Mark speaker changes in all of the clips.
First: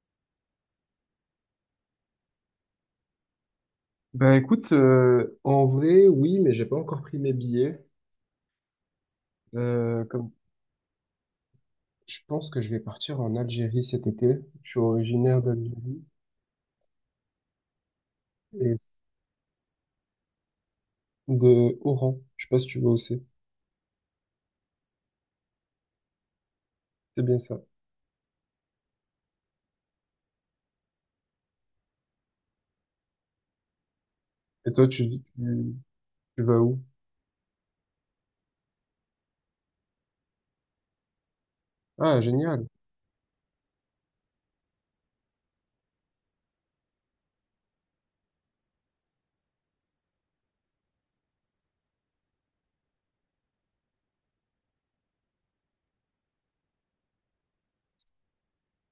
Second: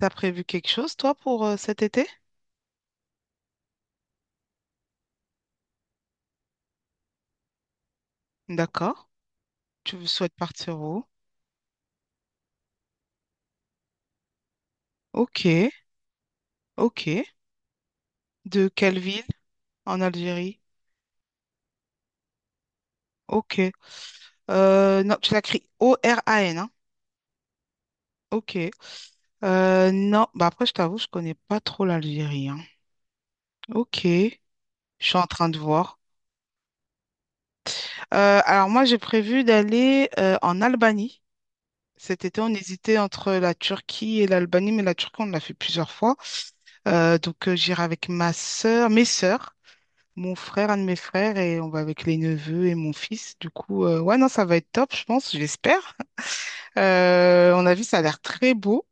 Speaker 1: T'as prévu quelque chose, toi, pour cet été?
Speaker 2: Bah écoute, en vrai, oui, mais j'ai pas encore pris mes billets.
Speaker 1: D'accord. Tu
Speaker 2: Comme
Speaker 1: souhaites partir où?
Speaker 2: Je pense que je vais partir en Algérie cet été. Je suis originaire
Speaker 1: Ok,
Speaker 2: d'Algérie
Speaker 1: ok. De
Speaker 2: et
Speaker 1: quelle ville en Algérie?
Speaker 2: de Oran. Je sais pas si tu vas où c'est.
Speaker 1: Ok. Non, tu l'écris O-R-A-N, hein?
Speaker 2: C'est bien ça.
Speaker 1: Ok. Non, bah après, je t'avoue, je connais pas trop l'Algérie, hein. Ok. Je
Speaker 2: Et toi,
Speaker 1: suis en train de
Speaker 2: tu,
Speaker 1: voir.
Speaker 2: tu vas où?
Speaker 1: Alors moi, j'ai prévu d'aller en Albanie.
Speaker 2: Ah,
Speaker 1: Cet été, on
Speaker 2: génial.
Speaker 1: hésitait entre la Turquie et l'Albanie, mais la Turquie, on l'a fait plusieurs fois. Donc, j'irai avec ma sœur, mes sœurs. Mon frère, un de mes frères, et on va avec les neveux et mon fils. Du coup, ouais, non, ça va être top, je pense, j'espère. On a vu, ça a l'air très beau.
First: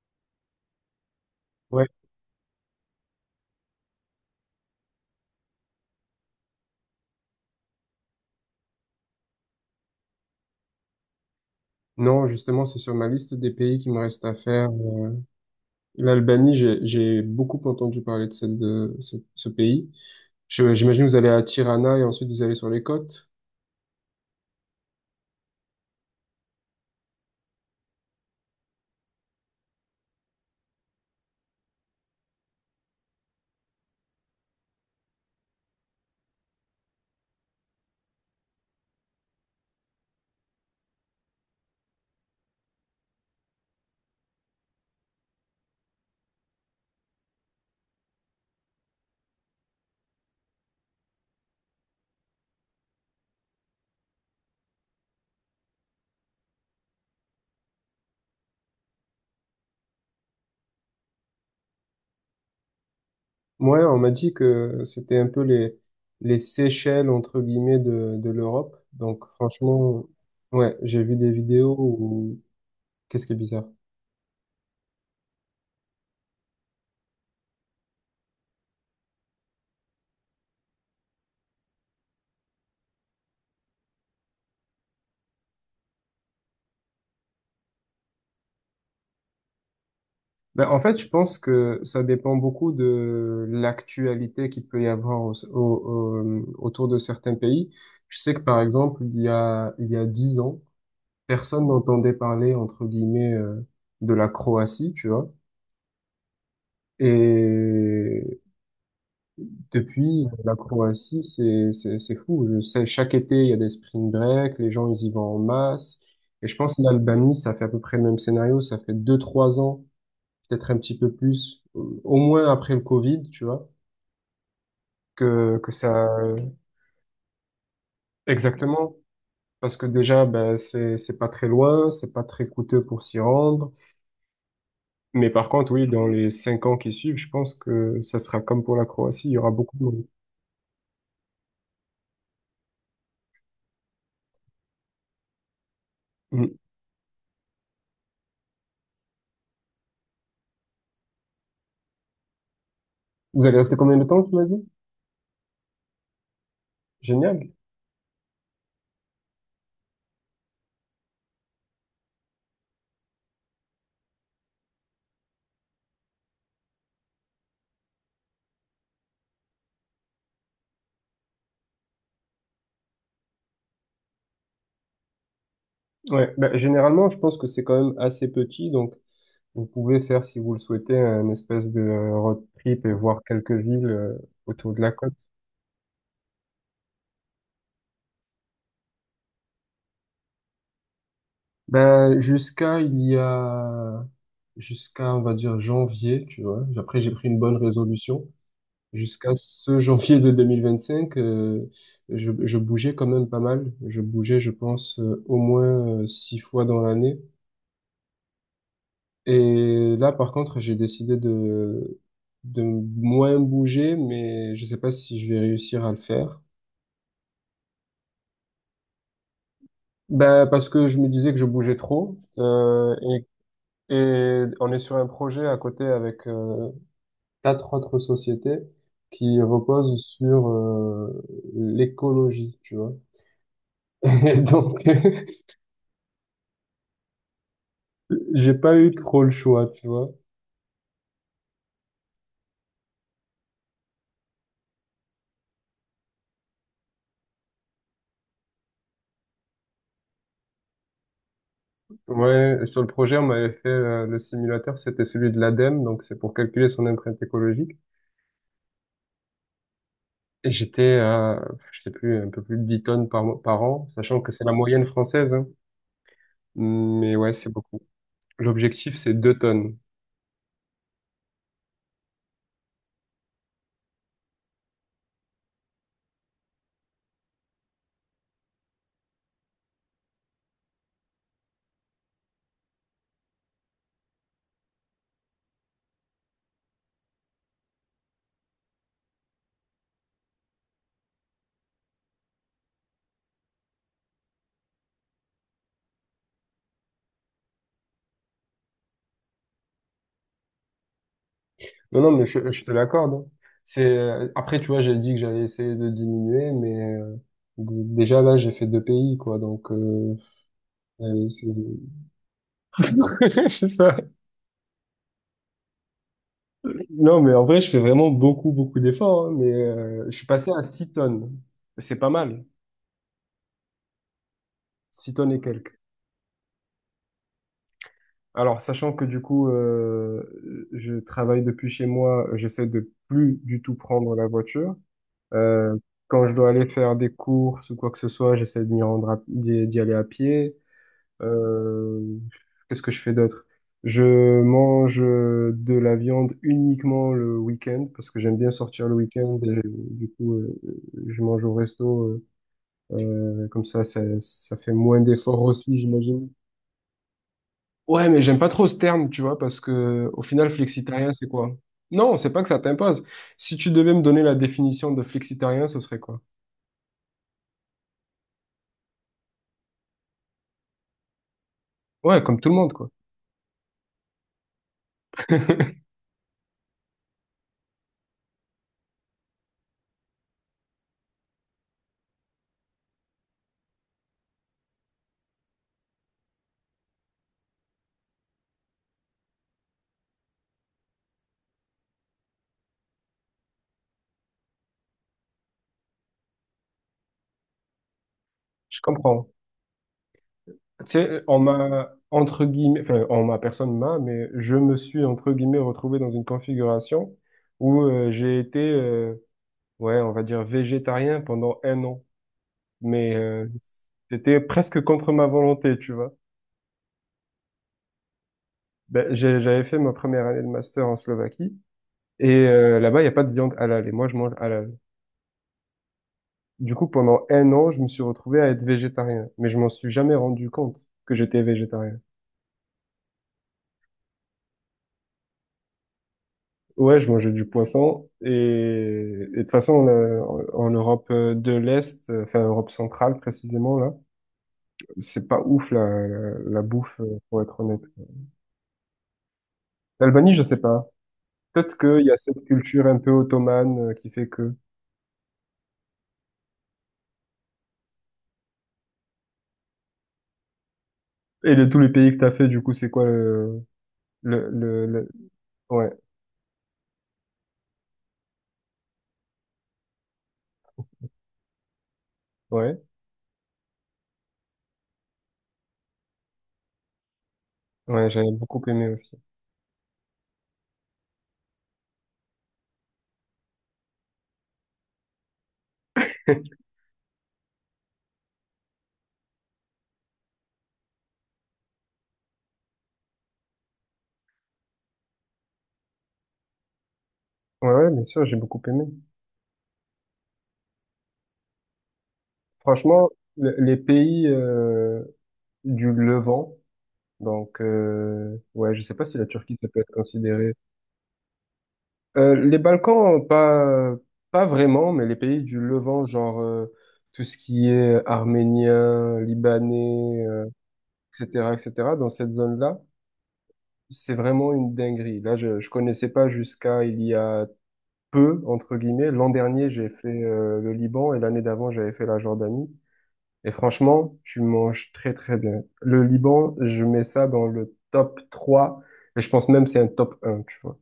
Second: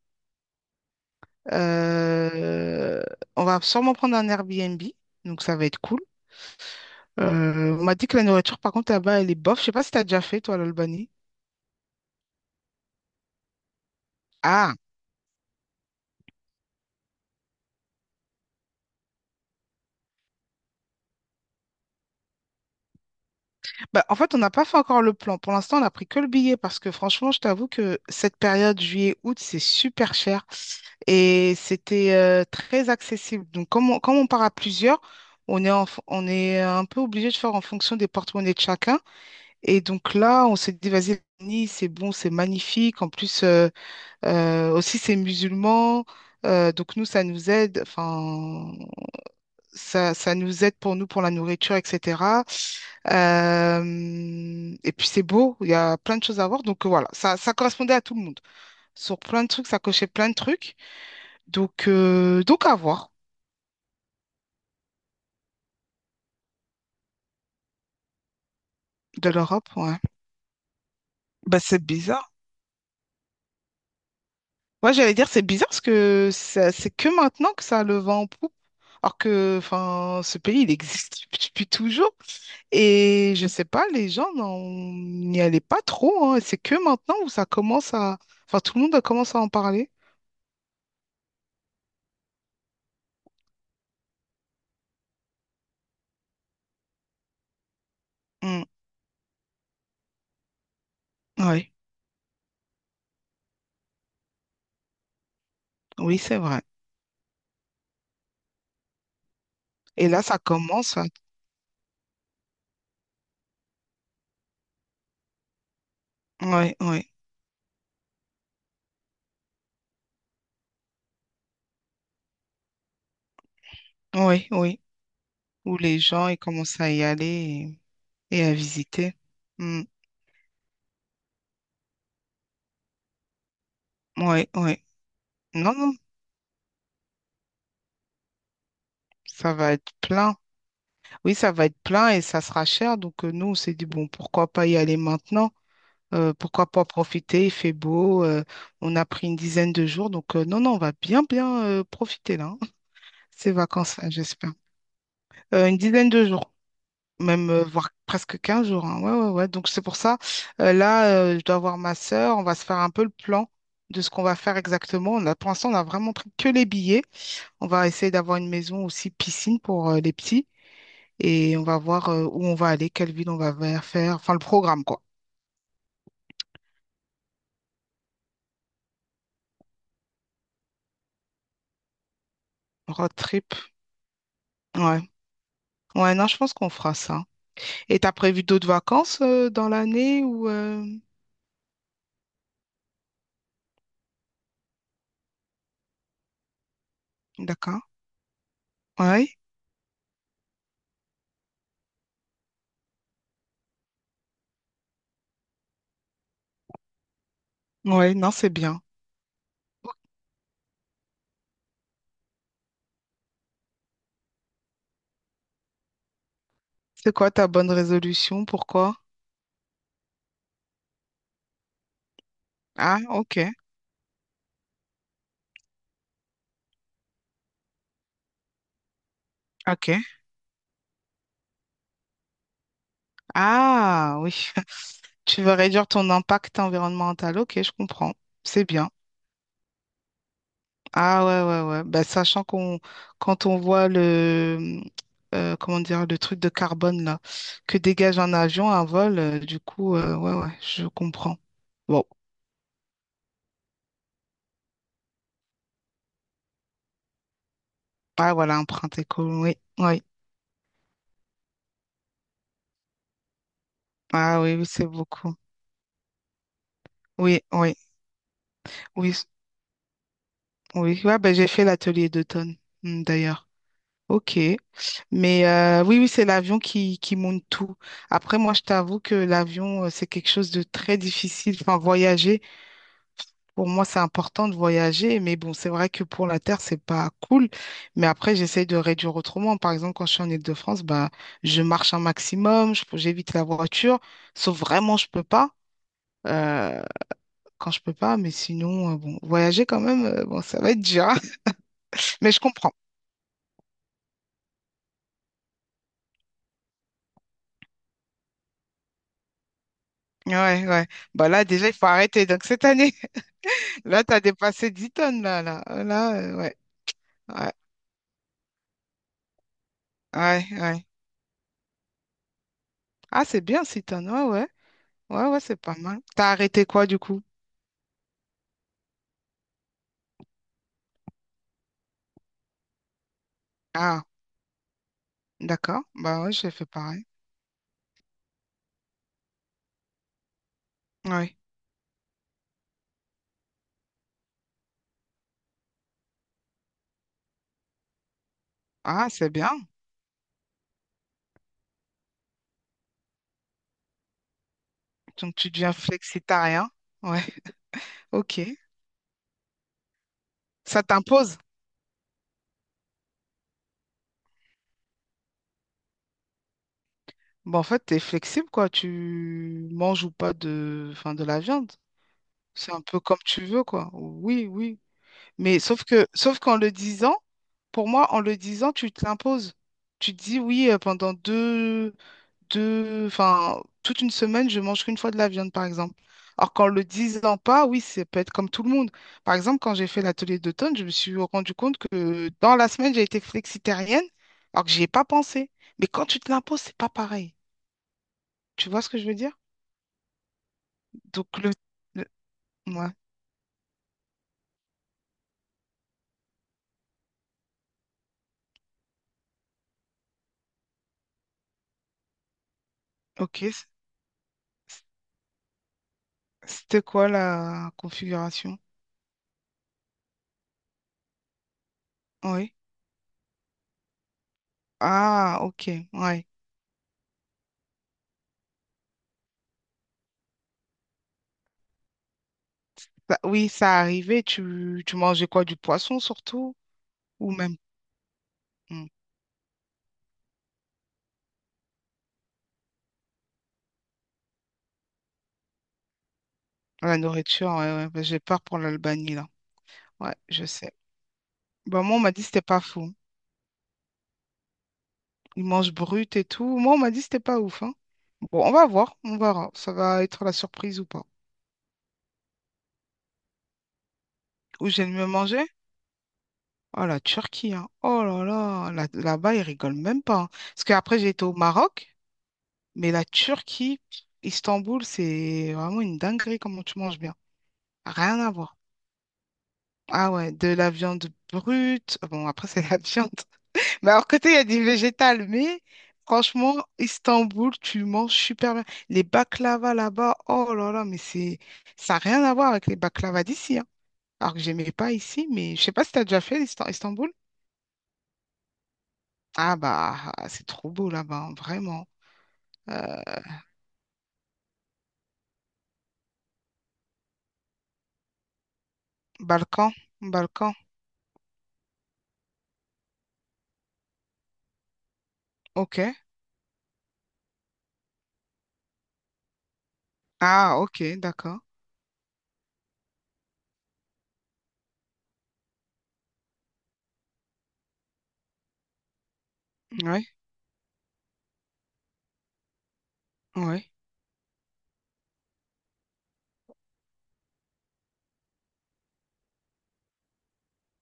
Speaker 2: Ouais.
Speaker 1: Euh, on va sûrement prendre un Airbnb, donc ça va être cool. On m'a dit que la nourriture, par contre, là-bas, elle est bof. Je sais pas si t'as déjà fait, toi, l'Albanie.
Speaker 2: Non, justement, c'est sur ma liste des pays qui me reste à faire.
Speaker 1: Ah,
Speaker 2: L'Albanie, j'ai beaucoup entendu parler de ce pays. J'imagine vous allez à Tirana et ensuite vous allez sur les côtes.
Speaker 1: bah, en fait, on n'a pas fait encore le plan. Pour l'instant, on a pris que le billet parce que franchement, je t'avoue que cette période juillet-août, c'est super cher. Et c'était très accessible. Donc, comme on part à plusieurs, on est un peu obligé de faire en fonction des porte-monnaies de chacun. Et donc là, on s'est dit, vas-y, Nice, c'est bon, c'est magnifique. En plus, aussi, c'est musulman. Donc nous, ça nous aide, enfin, ça nous aide pour nous, pour la nourriture, etc. Et puis c'est beau, il y a plein de choses à voir. Donc voilà, ça correspondait à tout le monde. Sur plein de trucs, ça cochait plein de trucs. Donc à voir.
Speaker 2: Ouais, on m'a dit que c'était un peu les Seychelles, entre guillemets, de l'Europe. Donc,
Speaker 1: De l'Europe, ouais.
Speaker 2: franchement, ouais, j'ai vu des
Speaker 1: Bah,
Speaker 2: vidéos
Speaker 1: c'est bizarre.
Speaker 2: où… Qu'est-ce qui est bizarre?
Speaker 1: Ouais, j'allais dire, c'est bizarre parce que c'est que maintenant que ça a le vent en poupe. Alors que, enfin, ce pays, il existe depuis toujours. Et je sais pas, les gens n'y allaient pas trop, hein. C'est que maintenant où ça commence à Enfin, tout le monde commence à en parler.
Speaker 2: Ben, en fait, je pense que ça dépend beaucoup de l'actualité qu'il peut y avoir autour de certains pays. Je sais que, par
Speaker 1: Mm.
Speaker 2: exemple, il y a 10 ans, personne
Speaker 1: Ouais.
Speaker 2: n'entendait parler, entre guillemets, de la Croatie, tu vois.
Speaker 1: Oui, c'est vrai.
Speaker 2: Et
Speaker 1: Et là,
Speaker 2: depuis,
Speaker 1: ça
Speaker 2: la
Speaker 1: commence à
Speaker 2: Croatie, c'est fou. Je sais, chaque été, il y a des spring break, les gens, ils y vont en masse. Et je pense
Speaker 1: Ouais,
Speaker 2: que
Speaker 1: ouais.
Speaker 2: l'Albanie, ça fait à peu près le même scénario. Ça fait deux, trois ans, peut-être un petit peu plus, au moins après le Covid, tu vois,
Speaker 1: Oui, oui.
Speaker 2: que
Speaker 1: Où
Speaker 2: ça,
Speaker 1: les gens, ils commencent à y aller et à
Speaker 2: exactement.
Speaker 1: visiter.
Speaker 2: Parce
Speaker 1: Mm.
Speaker 2: que déjà, ben, c'est pas très loin, c'est pas très coûteux pour s'y rendre.
Speaker 1: Ouais, ouais.
Speaker 2: Mais par contre,
Speaker 1: Non,
Speaker 2: oui,
Speaker 1: non,
Speaker 2: dans les 5 ans qui suivent, je pense que ça sera comme pour la Croatie, il y aura
Speaker 1: ça va
Speaker 2: beaucoup de
Speaker 1: être
Speaker 2: monde.
Speaker 1: plein. Oui, ça va être plein et ça sera cher. Donc, nous, on s'est dit, bon, pourquoi pas y aller maintenant?
Speaker 2: Mm.
Speaker 1: Pourquoi pas profiter? Il fait beau. On a pris une dizaine de jours. Donc, non, non, on va bien, bien, profiter là, hein.
Speaker 2: Vous
Speaker 1: Ces
Speaker 2: allez rester combien de
Speaker 1: vacances-là,
Speaker 2: temps, tu m'as
Speaker 1: j'espère.
Speaker 2: dit?
Speaker 1: Une dizaine de jours, même,
Speaker 2: Génial.
Speaker 1: voire presque 15 jours, hein. Ouais, ouais, ouais. Donc, c'est pour ça. Là, je dois voir ma sœur. On va se faire un peu le plan de ce qu'on va faire exactement. Pour l'instant, on a vraiment pris que les billets. On va essayer d'avoir une maison aussi piscine pour les petits et on va voir où on va aller, quelle ville on va faire, enfin le programme quoi.
Speaker 2: Ouais. Bah, généralement, je pense que c'est quand même assez petit, donc vous pouvez faire, si vous le souhaitez, un espèce de road trip et
Speaker 1: Road
Speaker 2: voir quelques
Speaker 1: trip,
Speaker 2: villes autour de la
Speaker 1: ouais.
Speaker 2: côte.
Speaker 1: Ouais, non, je pense qu'on fera ça. Et t'as prévu d'autres vacances dans l'année ou
Speaker 2: Ben jusqu'à il y a, jusqu'à, on va dire, janvier, tu vois. Après, j'ai pris une bonne
Speaker 1: D'accord.
Speaker 2: résolution. Jusqu'à
Speaker 1: Ouais,
Speaker 2: ce janvier de 2025, je bougeais quand même pas mal. Je bougeais, je pense, au moins six fois dans l'année.
Speaker 1: ouais, non, c'est bien.
Speaker 2: Et là, par contre, j'ai décidé de moins bouger, mais je sais pas si je vais réussir à le faire.
Speaker 1: C'est quoi ta bonne résolution? Pourquoi?
Speaker 2: Ben, parce que je me disais que je bougeais trop. Euh,
Speaker 1: Ah, ok,
Speaker 2: et, et on est sur un projet à côté avec quatre autres sociétés qui
Speaker 1: ok.
Speaker 2: reposent sur l'écologie, tu vois.
Speaker 1: Ah,
Speaker 2: Et
Speaker 1: oui.
Speaker 2: donc,
Speaker 1: Tu veux réduire ton impact environnemental. Ok, je comprends.
Speaker 2: j'ai
Speaker 1: C'est
Speaker 2: pas
Speaker 1: bien.
Speaker 2: eu trop le choix, tu vois.
Speaker 1: Ah ouais, ouais, ouais. Bah, sachant qu'on quand on voit le comment dire le truc de carbone là que dégage un avion, un vol, du coup, ouais, ouais, je comprends. Bon,
Speaker 2: Ouais, sur le projet, on m'avait fait le simulateur, c'était celui de l'ADEME, donc c'est pour calculer son empreinte écologique.
Speaker 1: ah voilà, empreinte écolo, oui, oui.
Speaker 2: Et j'étais à, je sais plus, un peu plus de 10 tonnes par an, sachant que
Speaker 1: Ah
Speaker 2: c'est la
Speaker 1: oui, oui,
Speaker 2: moyenne
Speaker 1: c'est
Speaker 2: française,
Speaker 1: beaucoup.
Speaker 2: hein. Mais ouais,
Speaker 1: Oui,
Speaker 2: c'est
Speaker 1: oui,
Speaker 2: beaucoup. L'objectif,
Speaker 1: oui,
Speaker 2: c'est 2 tonnes.
Speaker 1: oui. Ouais, bah, j'ai fait l'atelier d'automne, d'ailleurs. Ok. Mais oui, oui, c'est l'avion qui monte tout. Après, moi, je t'avoue que l'avion, c'est quelque chose de très difficile. Enfin, voyager. Pour moi, c'est important de voyager, mais bon, c'est vrai que pour la Terre, c'est pas cool. Mais après, j'essaye de réduire autrement. Par exemple, quand je suis en Île-de-France, bah, je marche un maximum, j'évite la voiture, sauf vraiment, je peux pas. euh, quand je peux pas, mais sinon, bon, voyager quand même, bon, ça va être dur, hein.
Speaker 2: Non, non, mais
Speaker 1: Mais je
Speaker 2: je te
Speaker 1: comprends.
Speaker 2: l'accorde, hein. Après, tu vois, j'ai dit que j'allais essayer de diminuer, mais déjà là, j'ai fait deux pays, quoi. Donc
Speaker 1: Ouais, ouais. Bah là,
Speaker 2: c'est
Speaker 1: déjà, il faut arrêter. Donc cette année,
Speaker 2: C'est ça.
Speaker 1: là, t'as dépassé 10 tonnes, là, là. Là, ouais.
Speaker 2: Non, mais en
Speaker 1: Ouais,
Speaker 2: vrai, je fais vraiment beaucoup, beaucoup d'efforts, hein, mais je suis
Speaker 1: ouais,
Speaker 2: passé à
Speaker 1: ouais.
Speaker 2: 6 tonnes. C'est pas mal,
Speaker 1: Ah, c'est bien, 6 tonnes. Ouais, ouais.
Speaker 2: 6
Speaker 1: Ouais,
Speaker 2: tonnes
Speaker 1: ouais,
Speaker 2: et
Speaker 1: c'est pas
Speaker 2: quelques.
Speaker 1: mal. T'as arrêté quoi, du coup?
Speaker 2: Alors, sachant que du coup, je travaille depuis chez moi, j'essaie de plus du tout
Speaker 1: Ah.
Speaker 2: prendre la voiture. Euh,
Speaker 1: D'accord. Bah
Speaker 2: Quand
Speaker 1: ouais,
Speaker 2: je dois
Speaker 1: j'ai fait
Speaker 2: aller faire
Speaker 1: pareil.
Speaker 2: des courses ou quoi que ce soit, j'essaie de m'y rendre d'y aller à pied.
Speaker 1: Ouais.
Speaker 2: Euh, Qu'est-ce que je fais d'autre? Je mange de la viande uniquement le week-end parce que j'aime bien sortir le
Speaker 1: Ah, c'est
Speaker 2: week-end. Et,
Speaker 1: bien.
Speaker 2: du coup, je mange au resto. Comme ça, ça fait moins
Speaker 1: Donc
Speaker 2: d'efforts
Speaker 1: tu deviens
Speaker 2: aussi, j'imagine.
Speaker 1: flexitarien. Ouais.
Speaker 2: Ouais, mais j'aime
Speaker 1: Ok.
Speaker 2: pas trop ce terme, tu vois, parce que au final,
Speaker 1: Ça
Speaker 2: flexitarien, c'est
Speaker 1: t'impose.
Speaker 2: quoi? Non, c'est pas que ça t'impose. Si tu devais me donner la définition de flexitarien, ce serait quoi?
Speaker 1: Bon, en fait, t'es flexible, quoi. Tu manges ou pas de, enfin, de la viande.
Speaker 2: Ouais, comme tout le monde,
Speaker 1: C'est un
Speaker 2: quoi.
Speaker 1: peu comme tu veux, quoi. Oui, oui. Mais sauf qu'en le disant, pour moi, en le disant, tu te l'imposes. Tu te dis oui pendant enfin, toute une semaine, je mange qu'une fois de la viande, par exemple. Alors qu'en le disant pas, oui, ça peut être comme tout le monde. Par exemple, quand j'ai fait l'atelier d'automne, je me suis rendu compte que dans la semaine, j'ai été flexitarienne, alors que j'y ai pas pensé. Mais quand tu te l'imposes, c'est pas pareil. Tu
Speaker 2: Je
Speaker 1: vois ce que je veux
Speaker 2: comprends.
Speaker 1: dire?
Speaker 2: Tu sais,
Speaker 1: Donc,
Speaker 2: on m'a,
Speaker 1: le-
Speaker 2: entre guillemets,
Speaker 1: ouais,
Speaker 2: enfin, on m'a, personne m'a, mais je me suis, entre guillemets, retrouvé dans une configuration où j'ai été, ouais, on va dire, végétarien pendant un an. Mais
Speaker 1: ok.
Speaker 2: c'était presque
Speaker 1: C-
Speaker 2: contre ma volonté, tu vois.
Speaker 1: C'était quoi la configuration?
Speaker 2: Ben, j'avais fait ma première année de master en Slovaquie et
Speaker 1: Oui.
Speaker 2: là-bas, il n'y a pas de viande halal et moi, je mange halal.
Speaker 1: Ah, ok, ouais.
Speaker 2: Du coup, pendant un an, je me suis retrouvé à être végétarien, mais je m'en suis jamais rendu compte que j'étais végétarien.
Speaker 1: Oui, ça arrivait. Tu mangeais quoi? Du poisson surtout?
Speaker 2: Ouais, je
Speaker 1: Ou
Speaker 2: mangeais du
Speaker 1: même.
Speaker 2: poisson et,
Speaker 1: Hmm.
Speaker 2: et de toute façon en Europe de l'Est, enfin Europe centrale précisément là, c'est pas ouf la
Speaker 1: La
Speaker 2: bouffe pour
Speaker 1: nourriture,
Speaker 2: être
Speaker 1: ouais,
Speaker 2: honnête.
Speaker 1: ouais. Bah, j'ai peur pour l'Albanie, là. Ouais,
Speaker 2: L'Albanie, je
Speaker 1: je
Speaker 2: sais
Speaker 1: sais.
Speaker 2: pas. Peut-être
Speaker 1: Bah, moi, on
Speaker 2: qu'il y
Speaker 1: m'a
Speaker 2: a
Speaker 1: dit que c'était
Speaker 2: cette
Speaker 1: pas
Speaker 2: culture
Speaker 1: fou.
Speaker 2: un peu ottomane qui fait que
Speaker 1: Ils mangent brut et tout. Moi, on m'a dit que c'était pas ouf, hein. Bon, on va voir, on verra. Ça va être la surprise ou pas.
Speaker 2: et de tous les pays que t'as fait, du coup c'est quoi le le
Speaker 1: Où
Speaker 2: le,
Speaker 1: j'ai le mieux
Speaker 2: le-
Speaker 1: mangé?
Speaker 2: Ouais,
Speaker 1: Oh, la Turquie, hein. Oh là là, là-bas, ils rigolent même pas, hein. Parce qu'après, j'ai été au Maroc,
Speaker 2: ouais,
Speaker 1: mais la Turquie, Istanbul, c'est vraiment une dinguerie comment tu manges bien.
Speaker 2: ouais,
Speaker 1: Rien à
Speaker 2: j'avais
Speaker 1: voir.
Speaker 2: beaucoup aimé aussi.
Speaker 1: Ah ouais, de la viande brute. Bon, après, c'est la viande. Mais alors, côté, il y a du végétal, mais franchement, Istanbul, tu manges super bien. Les baklava là-bas, oh là là, mais c'est ça n'a rien à voir avec les baklava d'ici, hein. Alors que j'aimais pas ici, mais je sais pas si tu as déjà fait Istanbul.
Speaker 2: Ouais, ouais, bien sûr, j'ai beaucoup aimé.
Speaker 1: Ah bah, ah, c'est trop beau là-bas, hein, vraiment. Euh,
Speaker 2: Franchement, les pays du Levant. Donc, ouais, je sais pas si la Turquie, ça
Speaker 1: Balkan,
Speaker 2: peut être
Speaker 1: Balkan,
Speaker 2: considéré. Les Balkans, pas vraiment, mais les pays du
Speaker 1: ok.
Speaker 2: Levant, genre tout ce qui est arménien, libanais,
Speaker 1: Ah, ok, d'accord.
Speaker 2: etc., etc., dans cette zone-là, c'est vraiment une dinguerie. Là, je connaissais pas jusqu'à il y a peu, entre guillemets. L'an dernier, j'ai
Speaker 1: Ouais,
Speaker 2: fait le Liban et l'année d'avant, j'avais fait la Jordanie. Et
Speaker 1: ouais.
Speaker 2: franchement, tu manges très très bien. Le Liban, je mets ça dans le top 3, et je pense même c'est un top un, tu vois.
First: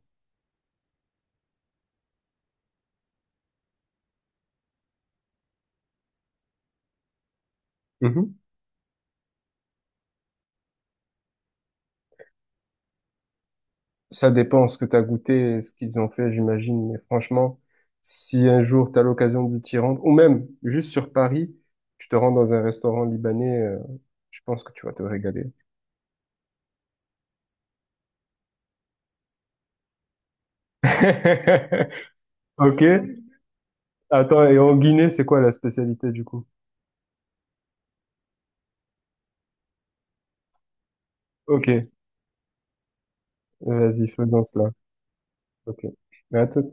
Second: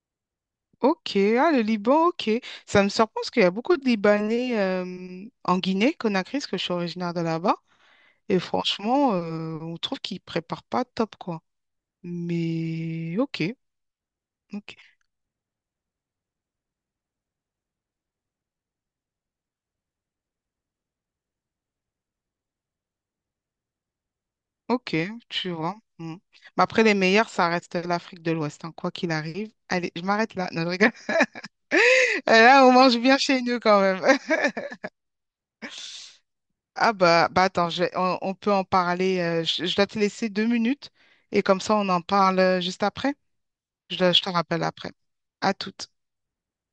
Speaker 1: Ok, ah, le Liban, ok. Ça me surprend parce qu'il y a beaucoup de Libanais en Guinée, Conakry, parce que je suis originaire de là-bas.
Speaker 2: Mhm.
Speaker 1: Et franchement, on trouve qu'ils préparent pas top, quoi. Mais ok,
Speaker 2: Ça dépend
Speaker 1: ok,
Speaker 2: ce que tu as goûté, et ce qu'ils ont fait, j'imagine. Mais franchement, si un jour tu as l'occasion de t'y rendre, ou même juste sur Paris, tu te rends dans un restaurant libanais, je pense que tu vas
Speaker 1: ok,
Speaker 2: te
Speaker 1: tu
Speaker 2: régaler.
Speaker 1: vois. Mm. Mais après, les meilleurs, ça reste l'Afrique de l'Ouest, hein, quoi qu'il arrive. Allez, je m'arrête là. Non, je rigole. Là, on
Speaker 2: Ok.
Speaker 1: mange bien chez nous quand même.
Speaker 2: Attends, et en Guinée, c'est quoi la spécialité du coup?
Speaker 1: Ah bah, bah attends, on peut en parler. Je dois te laisser 2 minutes et comme ça,
Speaker 2: Ok,
Speaker 1: on en parle juste après. Je,
Speaker 2: vas-y,
Speaker 1: je te
Speaker 2: faisons
Speaker 1: rappelle
Speaker 2: cela.
Speaker 1: après. À
Speaker 2: Ok.
Speaker 1: toutes.
Speaker 2: À tout.